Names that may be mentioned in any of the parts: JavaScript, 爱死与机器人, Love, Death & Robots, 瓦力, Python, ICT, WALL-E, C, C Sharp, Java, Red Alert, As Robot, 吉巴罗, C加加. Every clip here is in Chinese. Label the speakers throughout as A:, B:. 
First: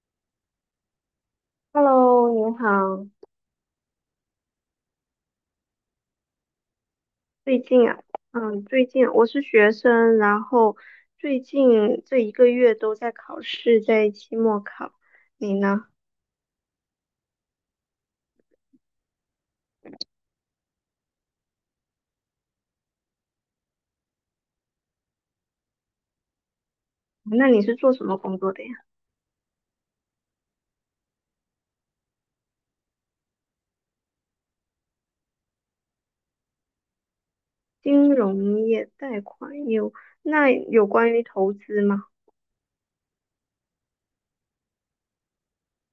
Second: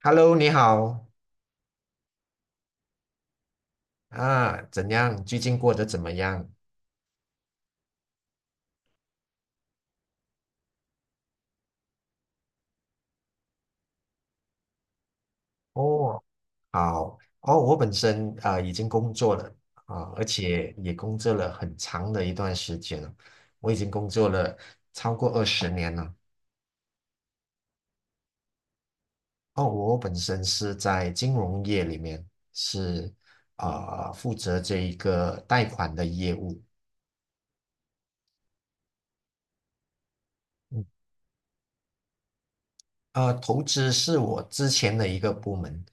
A: Hello，你好
B: Hello，您好。
A: 啊，怎样？最近过得怎么样？
B: 最近啊，最近我是学生，然后最近这一个月都在考试，在期末考。你呢？
A: 哦，好哦，我本身已经工作了而且也工作了很长的一段时间了，我已经工作了超过二十年了。
B: 那你是做什么工作的呀？
A: 哦，我本身是在金融业里面，是负责这一个贷款的业务。
B: 金融业、贷款业务。那
A: 嗯
B: 有关于投资吗？
A: 投资是我之前的一个部门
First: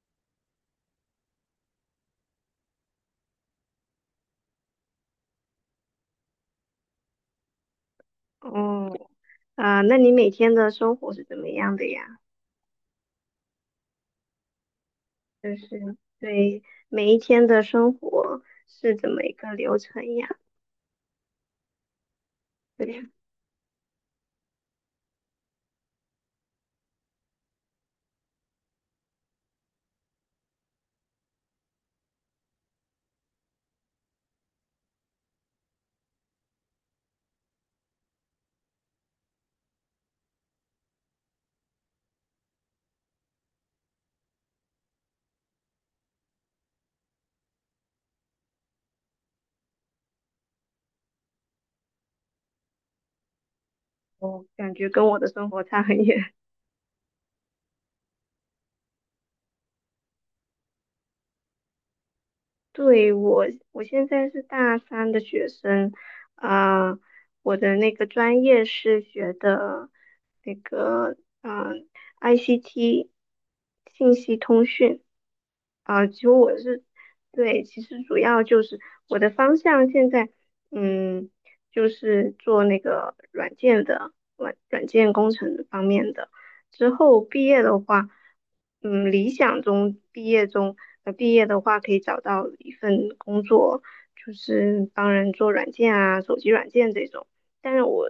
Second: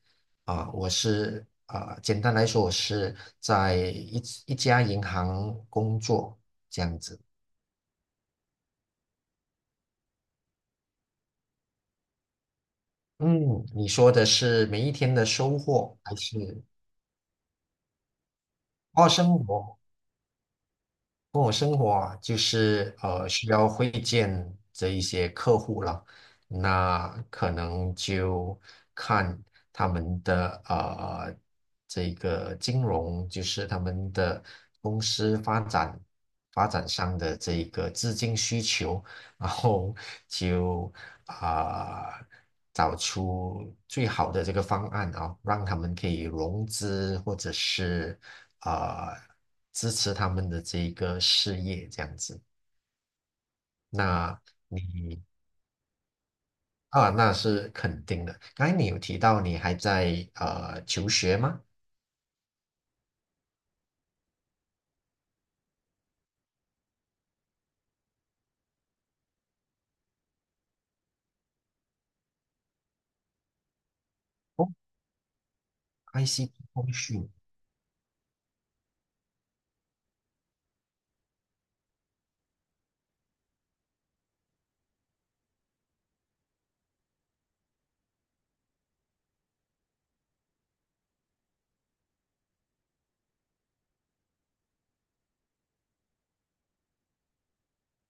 A: 啊，我是啊，简单来说，我是在一家银行工作这样子。
B: 哦，啊，那你每天的生活是怎么样的呀？
A: 嗯，你说的是每一天的
B: 就
A: 收
B: 是
A: 获还是
B: 对每一天的生活是
A: 哦，
B: 怎么一
A: 生
B: 个流
A: 活？
B: 程呀？
A: 跟我生活啊，就是
B: 对，
A: 需要会见这一些客户了，那可能就看他们的这个金融，就是他们的公司发展上的这一个资金需求，然后就啊、找出最好的这个方案啊，让他们可以融资或者是啊、呃支持他们的这一个事业这样子。那
B: 我感觉跟我的生活差很远。
A: 那是肯定的。刚才你有提到你还在求学吗？
B: 对，我，我现在是大三的学生，啊、我的那个专业是学的那个，嗯、ICT 信息通
A: 哦
B: 讯，啊、其实我
A: ，ICT
B: 是，
A: 通讯，
B: 对，其实主要就是我的方向现在，嗯，就是做那个软件的软件工程方面的。之后毕业的话，理想中毕业中，毕业的话可以找到一份工作，就是帮人做软件啊，手机软件这种。但是我，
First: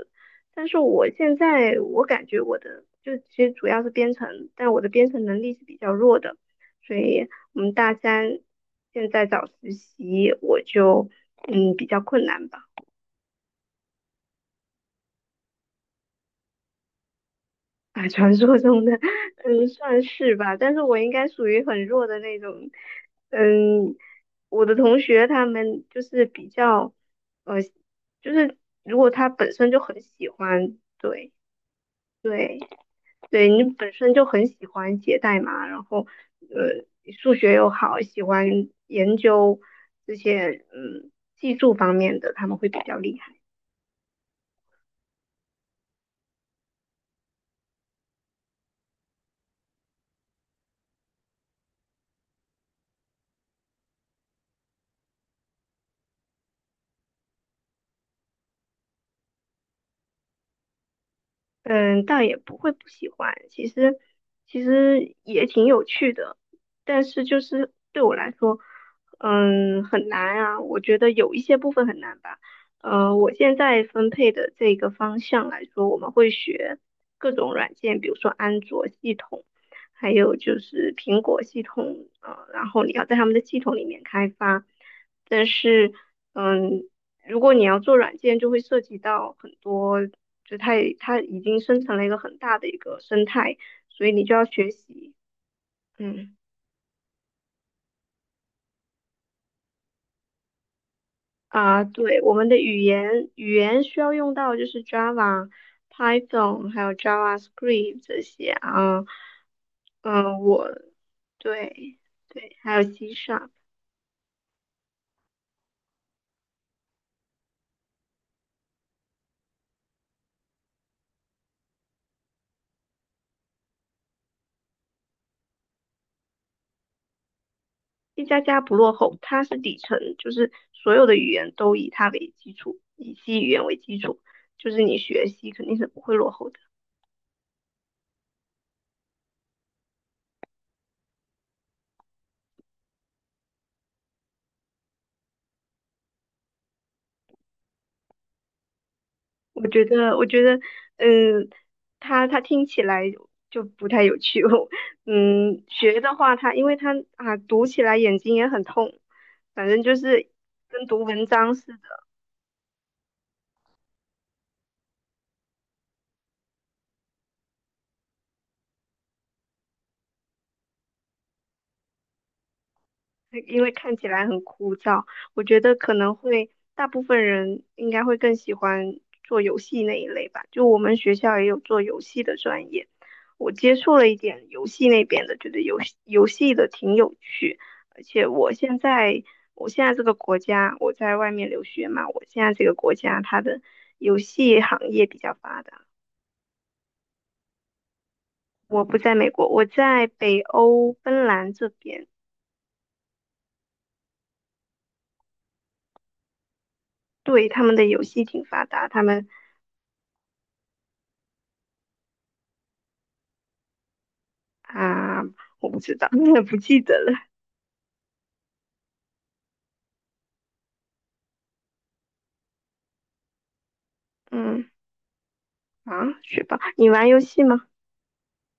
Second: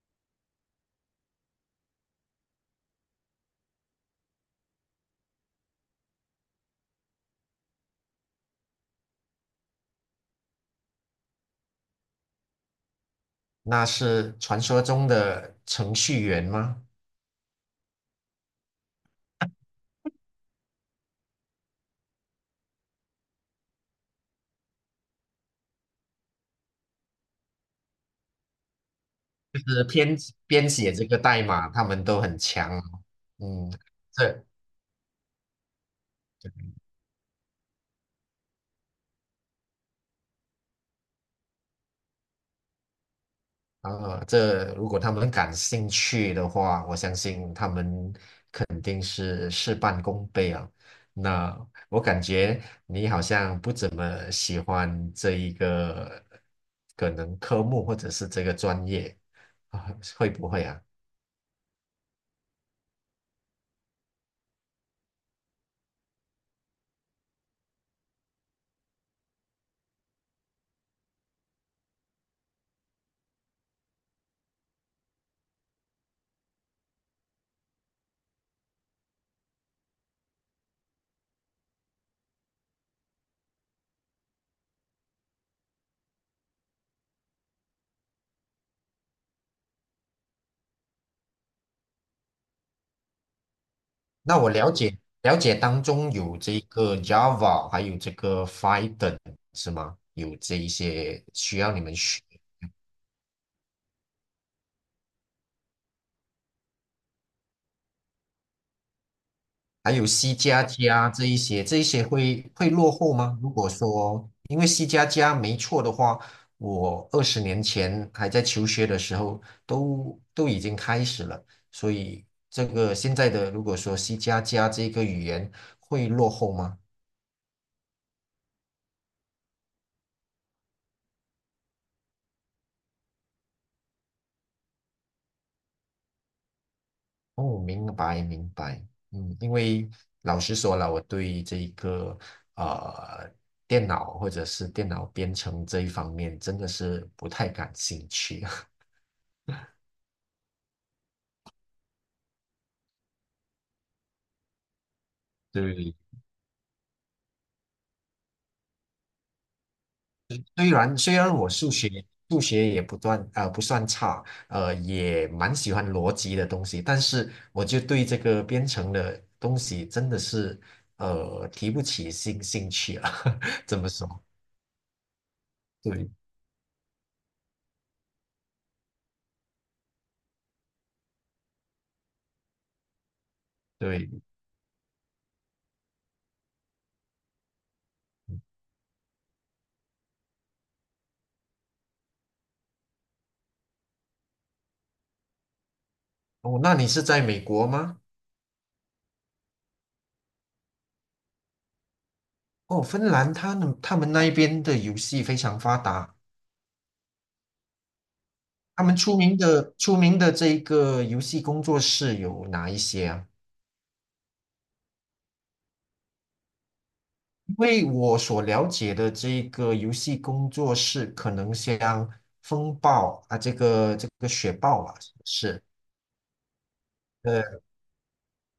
B: 但是我现在我感觉我的就其实主要是编程，但我的编程能力是比较弱的，所以我们大三现在找实习，我就比较困难吧。
A: 那是传说中的程序员吗？
B: 啊，传说中的，嗯，算是吧，但是我应该属于很弱的那种。嗯，我的同学他们就是比较，呃，就是如果他本
A: 就
B: 身就
A: 是
B: 很
A: 编
B: 喜
A: 编
B: 欢。
A: 写这个
B: 对
A: 代码，他们都很
B: 对
A: 强哦。
B: 对，你
A: 嗯，
B: 本身就
A: 这
B: 很喜欢写代码，然后呃，数学又好，喜欢研究这些技术方面的，他们会比较厉害。
A: 这如果他们感兴趣的话，我相信他们肯定是事半功倍啊。那我感觉你好像不怎么喜欢这一个可能科目或者是这个专业啊，会不会啊？
B: 嗯，倒也不会不喜欢，其实也挺有趣的，但是就是对我来说，嗯，很难啊。我觉得有一些部分很难吧。呃，我现在分配的这个方向来说，我们会学各种软件，比如说安卓系统，还有就是苹果系统，然后你要在他们的系统里面开发，但是。嗯，如果你要做软件，就会涉及到很多，就它已经生成了一个很大的一个生态，所以你就
A: 那
B: 要
A: 我
B: 学
A: 了解
B: 习。
A: 了解当中
B: 嗯
A: 有这个 Java，还有这个 Python 是吗？有这一些需要你
B: 啊，
A: 们
B: 对，
A: 学。
B: 我们的语言需要用到就是 Java、Python 还有 JavaScript 这些啊。
A: 还有 C
B: 嗯，
A: 加加这一些，
B: 对
A: 会
B: 对，
A: 会
B: 还有 C
A: 落后吗？
B: Sharp，
A: 如果说，因为 C 加加没错的话，我20年前还在求学的时候都已经开始了，所以这个现在的如果说 C 加加这个语言会落后吗？
B: 一加加不落后，它是底层，就是所有的语言都以它为基础，以 C 语言为基础，就是你学习肯定是不会落后的。
A: 哦，明白明白，因为老实说了，我对这一个呃电脑或者是电脑编程这一方面真的是不太感兴趣。
B: 我觉得,嗯，他听起来就不太有趣。嗯，
A: 对，
B: 学的话他因为他啊，读起来眼睛也很痛，反正就是
A: 虽
B: 跟
A: 然
B: 读
A: 虽
B: 文
A: 然我
B: 章是
A: 数学也不算差，也蛮喜欢逻辑的东西，但是我就对这个编程的东西真的是提不起兴趣啊，
B: 因 为
A: 怎么
B: 看起
A: 说？
B: 来很枯燥，我觉得可
A: 对
B: 能会大部分人应该会更喜欢做游戏那一类吧。就我们学校也有做游戏的专业，我接触了
A: 对，
B: 一点游戏那边的，觉得游戏的挺有趣。而且我现在这个国家，我在外面留学嘛，我现在这个国家它的游戏行业比较发达。
A: 哦，那你是在美国吗？
B: 我不在美国，我在北欧芬兰这边。
A: 哦，芬兰他们那一边的游戏非常发达，
B: 对，他们的游戏挺发
A: 他
B: 达，
A: 们
B: 他
A: 出
B: 们
A: 名的出名的这个游戏工作室有哪一些啊？
B: 啊，我不知道，不记得了。
A: 因为我所了解的这个游戏工作室，可能像风暴啊，这个雪
B: 嗯，
A: 豹啊，是不是
B: 啊，学霸，你玩游戏
A: 呃
B: 吗？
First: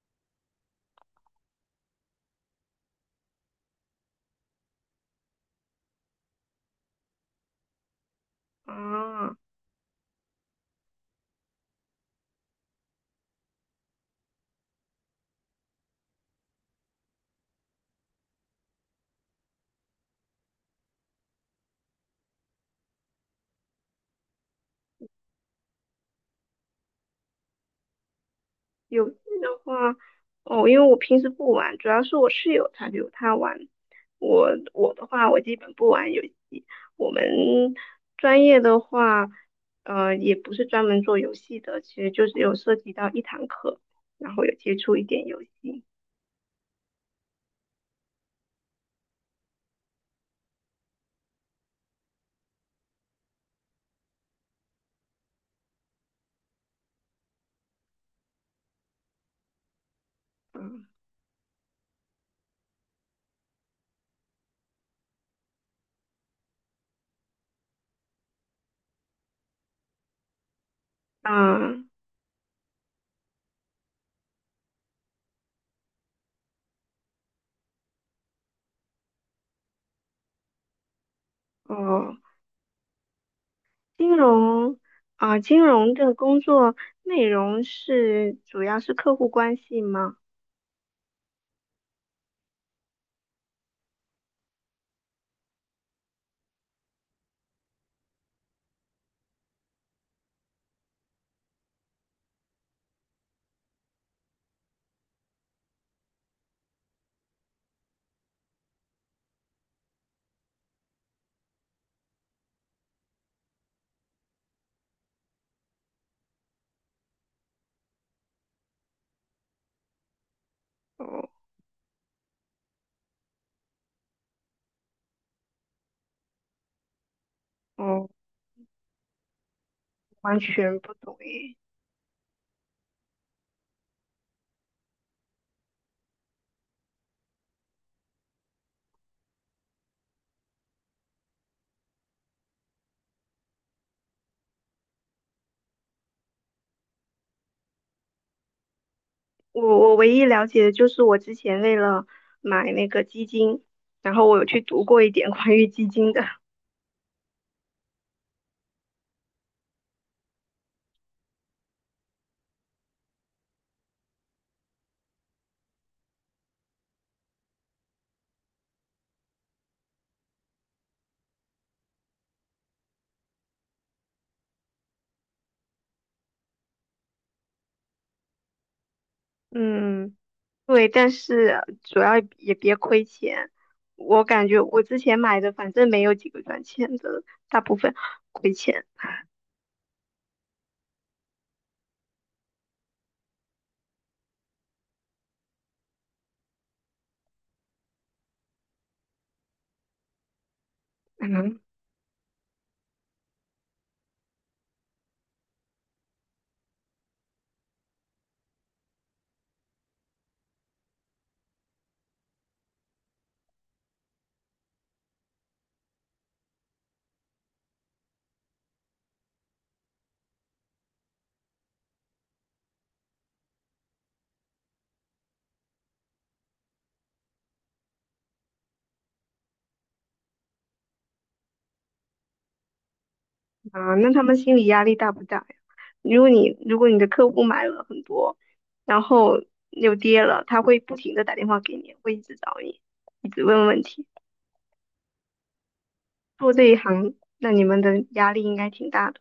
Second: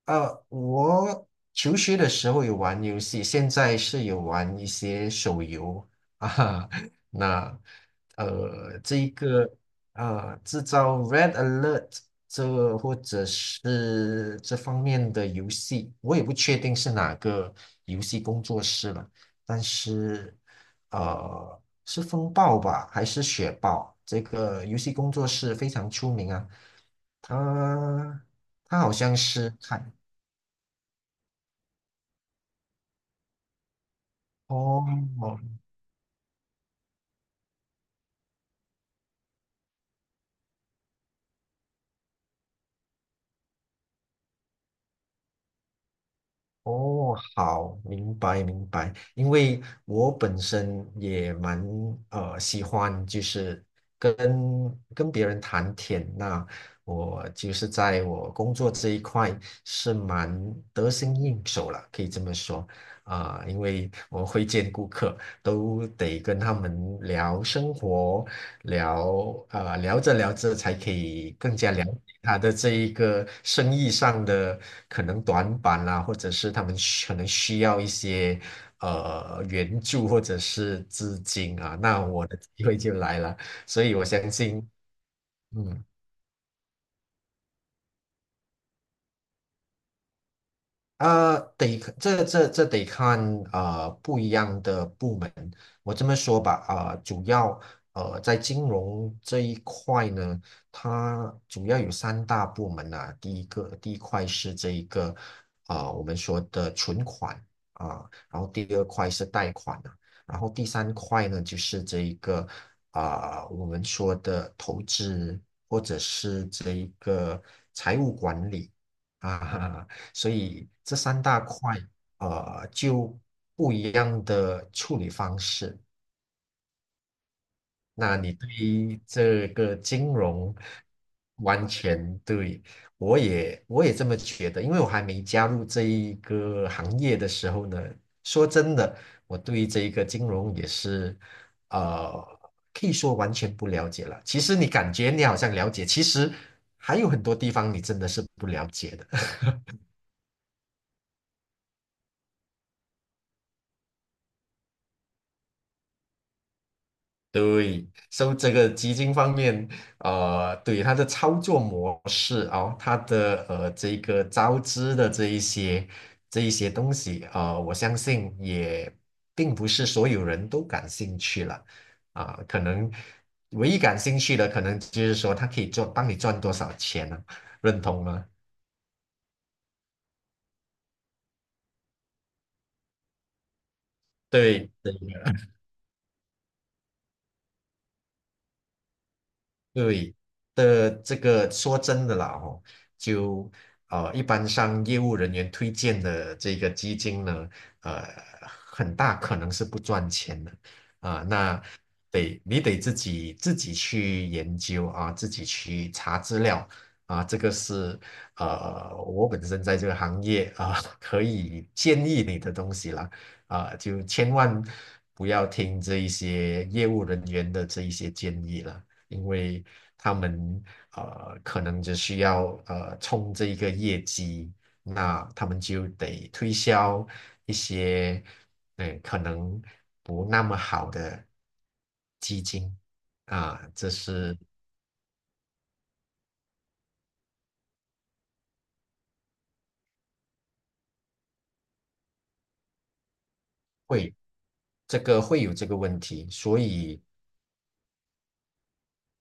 A: 我求学的时候有玩游戏，现在是有玩一些手游啊。那这一
B: 啊，
A: 个制造 Red Alert 这或者是这方面的游戏，我也不确定是哪个游戏工作室了，但是是风暴吧，还是雪豹？这个游戏工作室非常出名啊，它它好
B: 游
A: 像
B: 戏
A: 是
B: 的
A: 开。
B: 话，哦，因为我平时不玩，主要是我室友他有他玩。我
A: 哦
B: 我的话，我基本不玩游戏。我们专业的话，也不是专门做游戏的，其实就是有涉及到一堂课，然后有接触一点游戏。
A: 哦，好，明白明白。因为我本身也蛮喜欢，就是跟跟别人谈天。那我就是在我工作这一块是蛮
B: 嗯，
A: 得心应手了，可以这么说啊、因为我会见顾客，都得跟他们聊生活，聊着聊着才可以更加
B: 啊，
A: 了解他的这一个生意上的可能短板啦、或者是他们可能需要一些援助或者是资金啊，那
B: 哦、
A: 我的机会就来了，所以我
B: 金
A: 相信，
B: 融啊，金
A: 嗯。
B: 融的工作内容是主要是客户关系吗？
A: 得这这这得看啊，不一样的部门。我这么说吧，主要在金融这一块呢，它主要有三大部门啊。第一块是这一个我们说的存款然后第二块是贷款啊，然后第三块呢就是这一个我们说的投资或者是这一个财务管理。啊，所以这三
B: 哦
A: 大块，就不一样的处理方式。
B: 哦，
A: 那你对于这个金
B: 完
A: 融
B: 全不懂诶。
A: 完全对，我也这么觉得，因为我还没加入这一个行业的时候呢，说真的，我对这一个金融也是，呃，可以说完全不了解了。其实你感觉你好像了解，其实还有很多地方你真的是不了解的。
B: 我唯一了解的就是我之前为了买那个基金，然后我有去读过一点关于基金的。
A: 对，所以这个基金方面，对它的操作模式哦，它的这个招资的这一些东西，我相信也并不是所有人都感兴趣了啊、可能唯一感兴趣的，可能就是说它可以做帮你赚多少钱呢、认同吗？
B: 嗯，对，但是主要也别亏钱。我感觉
A: 对，
B: 我之
A: 对
B: 前买的反正没有几个赚钱的，大部分亏钱。
A: 对的，这个说真的啦，哦，就一般上业务人员推荐的这个基金呢，呃，很大可能是不赚钱的啊，
B: 嗯
A: 那你得自己去研究啊，自己去查资料啊，这个是我本身在这个行业啊，可以建议你的东西啦。啊，就千万不要听这一些业务人员的这一些建议了因为他们可能只需要冲这一个业绩，那他们就得推销一些可能不那么好的基金啊，这
B: 啊，那他们
A: 是
B: 心理压力大不大呀？如果你的客户买了很多，然后又跌了，他会不停的打电话给你，会一直找你，一直问问题。
A: 会会有这个问题，
B: 做
A: 所
B: 这一
A: 以
B: 行，那你们的压力应该挺大的。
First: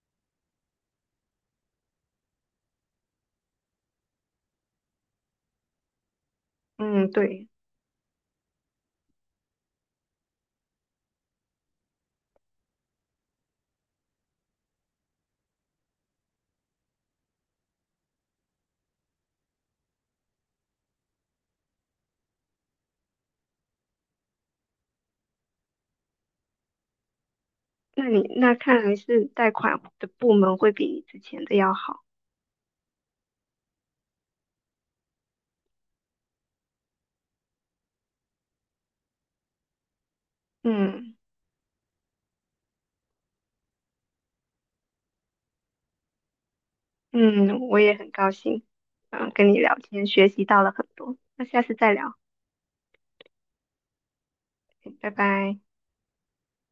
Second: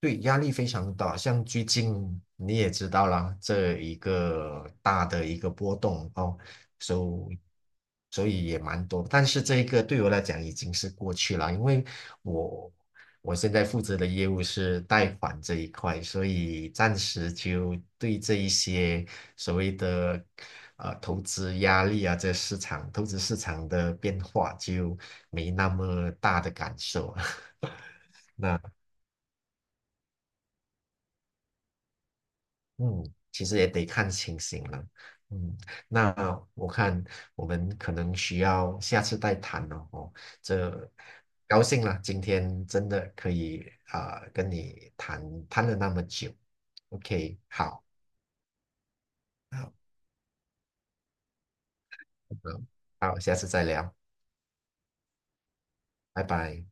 A: 对，压力非常大，像最近你也知道啦，这一个大的一个波动哦，
B: 嗯，
A: 所以
B: 对，
A: 所以也蛮多，但是这一个对我来讲已经是过去了，因为我我现在负责的业务是贷款这一块，所以暂时就对这一些所谓的投资压力啊，这市场投资市场的变化就没那么大的感受。
B: 那你那
A: 那。
B: 看来是贷款的部门会比你之前的要好。
A: 嗯，其实也得看情形了。嗯，那我看我们可能需要下次再谈了哦。这
B: 嗯
A: 高兴了，今天真的可以啊、跟你谈谈了那么久。OK，
B: 嗯，我
A: 好，
B: 也很高兴，嗯，跟你
A: 好，
B: 聊天学习到了很多。那下次再聊，
A: 好，好下次再聊，
B: 拜拜。
A: 拜拜。